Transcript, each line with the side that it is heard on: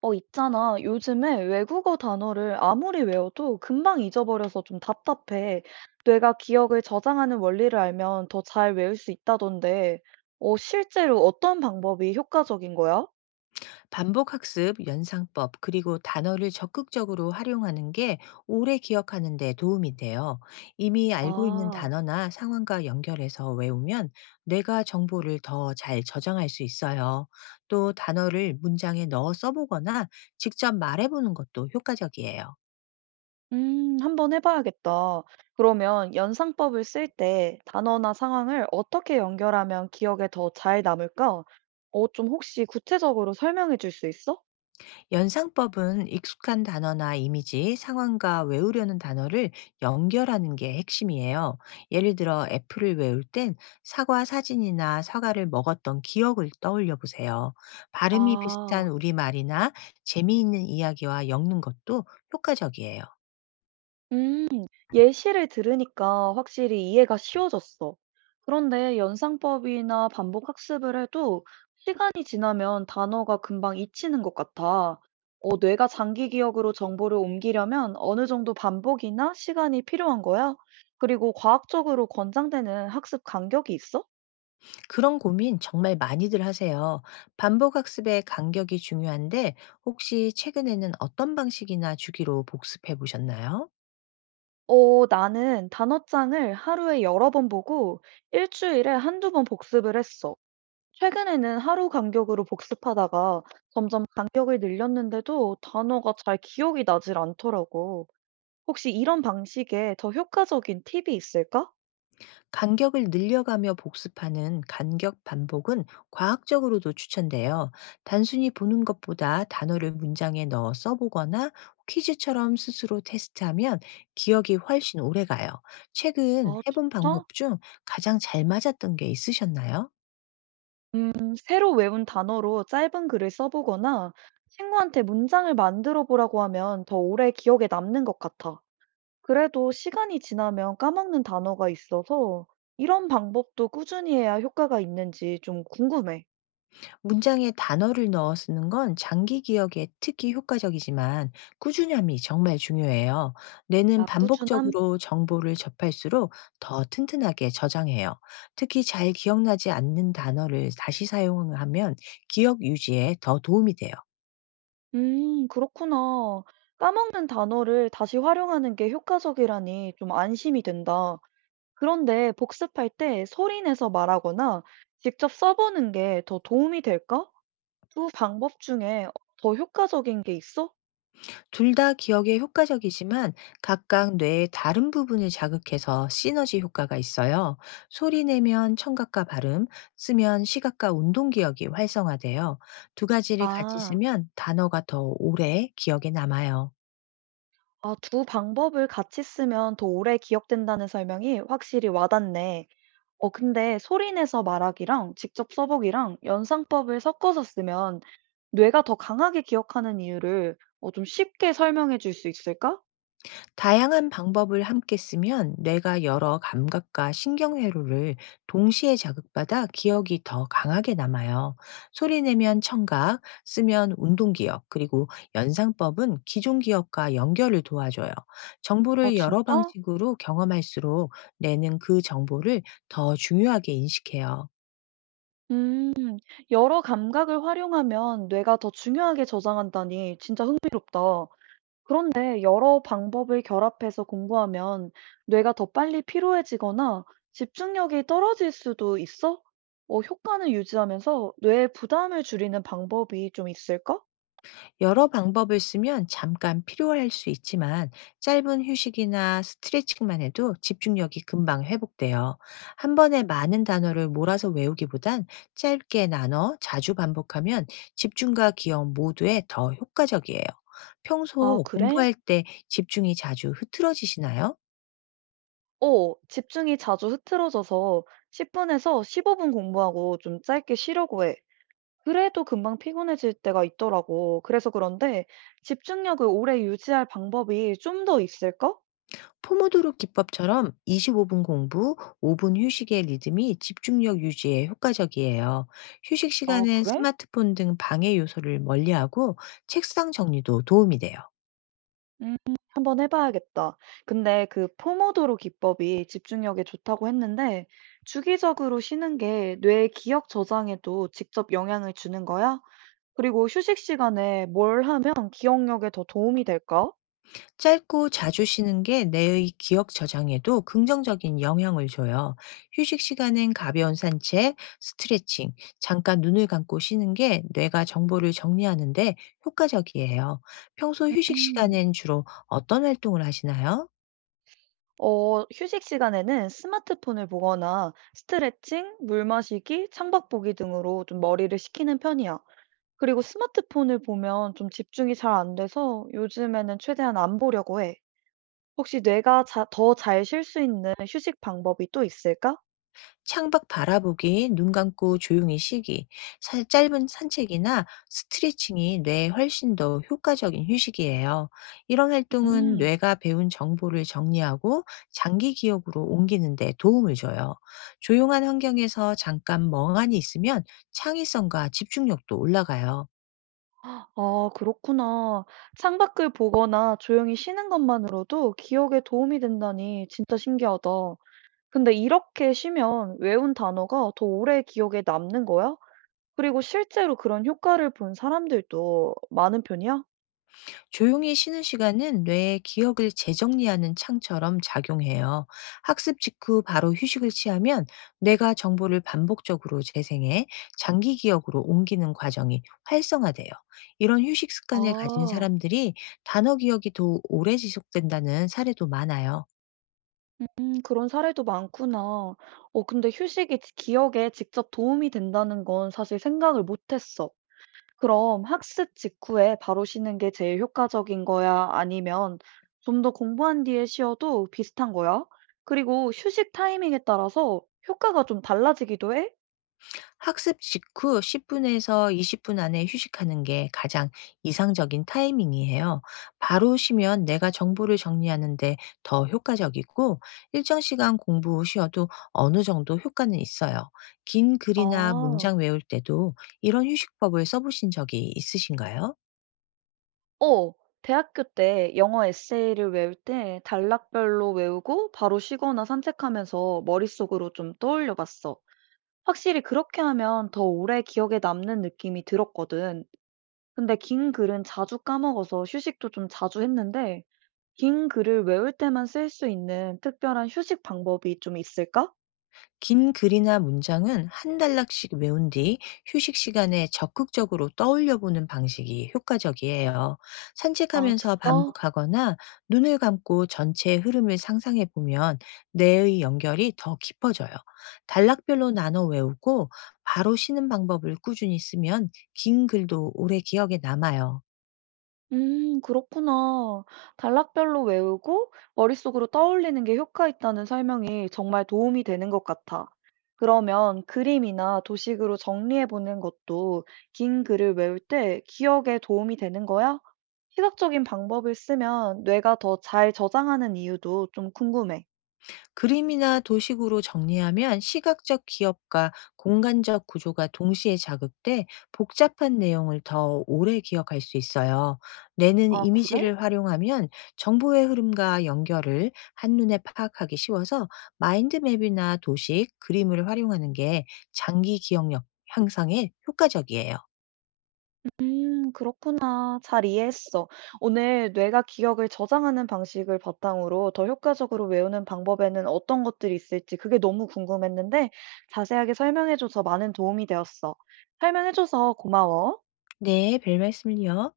right: 있잖아. 요즘에 외국어 단어를 아무리 외워도 금방 잊어버려서 좀 답답해. 뇌가 기억을 저장하는 원리를 알면 더 잘 외울 수 있다던데, 실제로 어떤 방법이 효과적인 거야?
left: 반복 학습, 연상법, 그리고 단어를 적극적으로 활용하는 게 오래 기억하는 데 도움이 돼요. 이미 알고 있는
right: 아,
left: 단어나 상황과 연결해서 외우면 뇌가 정보를 더 잘 저장할 수 있어요. 또 단어를 문장에 넣어 써보거나 직접 말해보는 것도 효과적이에요.
right: 한번 해봐야겠다. 그러면 연상법을 쓸 때 단어나 상황을 어떻게 연결하면 기억에 더 잘 남을까? 좀 혹시 구체적으로 설명해 줄 수 있어?
left: 연상법은 익숙한 단어나 이미지, 상황과 외우려는 단어를 연결하는 게 핵심이에요. 예를 들어 애플을 외울 땐 사과 사진이나 사과를 먹었던 기억을 떠올려 보세요. 발음이 비슷한
right: 아.
left: 우리말이나 재미있는 이야기와 엮는 것도 효과적이에요.
right: 음, 예시를 들으니까 확실히 이해가 쉬워졌어. 그런데 연상법이나 반복 학습을 해도 시간이 지나면 단어가 금방 잊히는 것 같아. 뇌가 장기 기억으로 정보를 옮기려면 어느 정도 반복이나 시간이 필요한 거야? 그리고 과학적으로 권장되는 학습 간격이 있어?
left: 그런 고민 정말 많이들 하세요. 반복학습의 간격이 중요한데 혹시 최근에는 어떤 방식이나 주기로 복습해 보셨나요?
right: 나는 단어장을 하루에 여러 번 보고 일주일에 한두 번 복습을 했어. 최근에는 하루 간격으로 복습하다가 점점 간격을 늘렸는데도 단어가 잘 기억이 나질 않더라고. 혹시 이런 방식에 더 효과적인 팁이 있을까?
left: 간격을 늘려가며 복습하는 간격 반복은 과학적으로도 추천돼요. 단순히 보는 것보다 단어를 문장에 넣어 써보거나 퀴즈처럼 스스로 테스트하면 기억이 훨씬 오래 가요. 최근
right: 아,
left: 해본
right: 진짜?
left: 방법 중 가장 잘 맞았던 게 있으셨나요?
right: 음, 새로 외운 단어로 짧은 글을 써보거나 친구한테 문장을 만들어 보라고 하면 더 오래 기억에 남는 것 같아. 그래도 시간이 지나면 까먹는 단어가 있어서 이런 방법도 꾸준히 해야 효과가 있는지 좀 궁금해.
left: 문장에 단어를 넣어 쓰는 건 장기 기억에 특히 효과적이지만 꾸준함이 정말 중요해요. 뇌는
right: 아, 꾸준함.
left: 반복적으로 정보를 접할수록 더 튼튼하게 저장해요. 특히 잘 기억나지 않는 단어를 다시 사용하면 기억 유지에 더 도움이 돼요.
right: 그렇구나. 까먹는 단어를 다시 활용하는 게 효과적이라니 좀 안심이 된다. 그런데 복습할 때 소리 내서 말하거나 직접 써보는 게 더 도움이 될까? 두 방법 중에 더 효과적인 게 있어?
left: 둘 다 기억에 효과적이지만 각각 뇌의 다른 부분을 자극해서 시너지 효과가 있어요. 소리 내면 청각과 발음, 쓰면 시각과 운동 기억이 활성화돼요. 두 가지를 같이
right: 아,
left: 쓰면 단어가 더 오래 기억에 남아요.
right: 아, 두 방법을 같이 쓰면 더 오래 기억된다는 설명이 확실히 와닿네. 어 근데 소리 내서 말하기랑 직접 써보기랑 연상법을 섞어서 쓰면 뇌가 더 강하게 기억하는 이유를 좀 쉽게 설명해 줄 수 있을까?
left: 다양한 방법을 함께 쓰면 뇌가 여러 감각과 신경회로를 동시에 자극받아 기억이 더 강하게 남아요. 소리 내면 청각, 쓰면 운동기억, 그리고 연상법은 기존 기억과 연결을 도와줘요.
right: 아
left: 정보를 여러
right: 진짜?
left: 방식으로 경험할수록 뇌는 그 정보를 더 중요하게 인식해요.
right: 음, 여러 감각을 활용하면 뇌가 더 중요하게 저장한다니 진짜 흥미롭다. 그런데 여러 방법을 결합해서 공부하면 뇌가 더 빨리 피로해지거나 집중력이 떨어질 수도 있어? 효과는 유지하면서 뇌에 부담을 줄이는 방법이 좀 있을까?
left: 여러 방법을 쓰면 잠깐 필요할 수 있지만 짧은 휴식이나 스트레칭만 해도 집중력이 금방 회복돼요. 한 번에 많은 단어를 몰아서 외우기보단 짧게 나눠 자주 반복하면 집중과 기억 모두에 더 효과적이에요.
right: 아,
left: 평소
right: 그래?
left: 공부할 때 집중이 자주 흐트러지시나요?
right: 집중이 자주 흐트러져서 10분에서 15분 공부하고 좀 짧게 쉬려고 해. 그래도 금방 피곤해질 때가 있더라고. 그래서 그런데 집중력을 오래 유지할 방법이 좀 더 있을까?
left: 포모도로 기법처럼 25분 공부, 5분 휴식의 리듬이 집중력 유지에 효과적이에요. 휴식
right: 아,
left: 시간엔
right: 그래?
left: 스마트폰 등 방해 요소를 멀리하고 책상 정리도 도움이 돼요.
right: 음, 한번 해봐야겠다. 근데 그 포모도로 기법이 집중력에 좋다고 했는데, 주기적으로 쉬는 게 뇌의 기억 저장에도 직접 영향을 주는 거야? 그리고 휴식 시간에 뭘 하면 기억력에 더 도움이 될까?
left: 짧고 자주 쉬는 게 뇌의 기억 저장에도 긍정적인 영향을 줘요. 휴식 시간엔 가벼운 산책, 스트레칭, 잠깐 눈을 감고 쉬는 게 뇌가 정보를 정리하는데 효과적이에요. 평소 휴식
right: 음,
left: 시간엔 주로 어떤 활동을 하시나요?
right: 휴식 시간에는 스마트폰을 보거나 스트레칭, 물 마시기, 창밖 보기 등으로 좀 머리를 식히는 편이야. 그리고 스마트폰을 보면 좀 집중이 잘 안 돼서 요즘에는 최대한 안 보려고 해. 혹시 뇌가 자 더 잘 쉴 수 있는 휴식 방법이 또 있을까?
left: 창밖 바라보기, 눈 감고 조용히 쉬기, 짧은 산책이나 스트레칭이 뇌에 훨씬 더 효과적인 휴식이에요. 이런 활동은
right: 음.
left: 뇌가 배운 정보를 정리하고 장기 기억으로 옮기는 데 도움을 줘요. 조용한 환경에서 잠깐 멍하니 있으면 창의성과 집중력도 올라가요.
right: 아 그렇구나. 창밖을 보거나 조용히 쉬는 것만으로도 기억에 도움이 된다니 진짜 신기하다. 근데 이렇게 쉬면 외운 단어가 더 오래 기억에 남는 거야? 그리고 실제로 그런 효과를 본 사람들도 많은 편이야?
left: 조용히 쉬는 시간은 뇌의 기억을 재정리하는 창처럼 작용해요. 학습 직후 바로 휴식을 취하면 뇌가 정보를 반복적으로 재생해 장기 기억으로 옮기는 과정이 활성화돼요. 이런 휴식 습관을 가진
right: 아.
left: 사람들이 단어 기억이 더 오래 지속된다는 사례도 많아요.
right: 그런 사례도 많구나. 어 근데 휴식이 지 기억에 직접 도움이 된다는 건 사실 생각을 못 했어. 그럼 학습 직후에 바로 쉬는 게 제일 효과적인 거야? 아니면 좀 더 공부한 뒤에 쉬어도 비슷한 거야? 그리고 휴식 타이밍에 따라서 효과가 좀 달라지기도 해?
left: 학습 직후 10분에서 20분 안에 휴식하는 게 가장 이상적인 타이밍이에요. 바로 쉬면 내가 정보를 정리하는데 더 효과적이고, 일정 시간 공부 후 쉬어도 어느 정도 효과는 있어요. 긴 글이나
right: 아,
left: 문장 외울 때도 이런 휴식법을 써보신 적이 있으신가요?
right: 어, 대학교 때 영어 에세이를 외울 때 단락별로 외우고 바로 쉬거나 산책하면서 머릿속으로 좀 떠올려 봤어. 확실히 그렇게 하면 더 오래 기억에 남는 느낌이 들었거든. 근데 긴 글은 자주 까먹어서 휴식도 좀 자주 했는데 긴 글을 외울 때만 쓸 수 있는 특별한 휴식 방법이 좀 있을까?
left: 긴 글이나 문장은 한 단락씩 외운 뒤 휴식 시간에 적극적으로 떠올려 보는 방식이 효과적이에요.
right: 아,
left: 산책하면서
right: 진짜?
left: 반복하거나 눈을 감고 전체의 흐름을 상상해 보면 뇌의 연결이 더 깊어져요. 단락별로 나눠 외우고 바로 쉬는 방법을 꾸준히 쓰면 긴 글도 오래 기억에 남아요.
right: 그렇구나. 단락별로 외우고 머릿속으로 떠올리는 게 효과 있다는 설명이 정말 도움이 되는 것 같아. 그러면 그림이나 도식으로 정리해 보는 것도 긴 글을 외울 때 기억에 도움이 되는 거야? 시각적인 방법을 쓰면 뇌가 더 잘 저장하는 이유도 좀 궁금해.
left: 그림이나 도식으로 정리하면 시각적 기억과 공간적 구조가 동시에 자극돼 복잡한 내용을 더 오래 기억할 수 있어요. 뇌는
right: 아, 그래?
left: 이미지를 활용하면 정보의 흐름과 연결을 한눈에 파악하기 쉬워서 마인드맵이나 도식, 그림을 활용하는 게 장기 기억력 향상에 효과적이에요.
right: 그렇구나. 잘 이해했어. 오늘 뇌가 기억을 저장하는 방식을 바탕으로 더 효과적으로 외우는 방법에는 어떤 것들이 있을지 그게 너무 궁금했는데 자세하게 설명해줘서 많은 도움이 되었어. 설명해줘서 고마워.
left: 네, 별 말씀을요.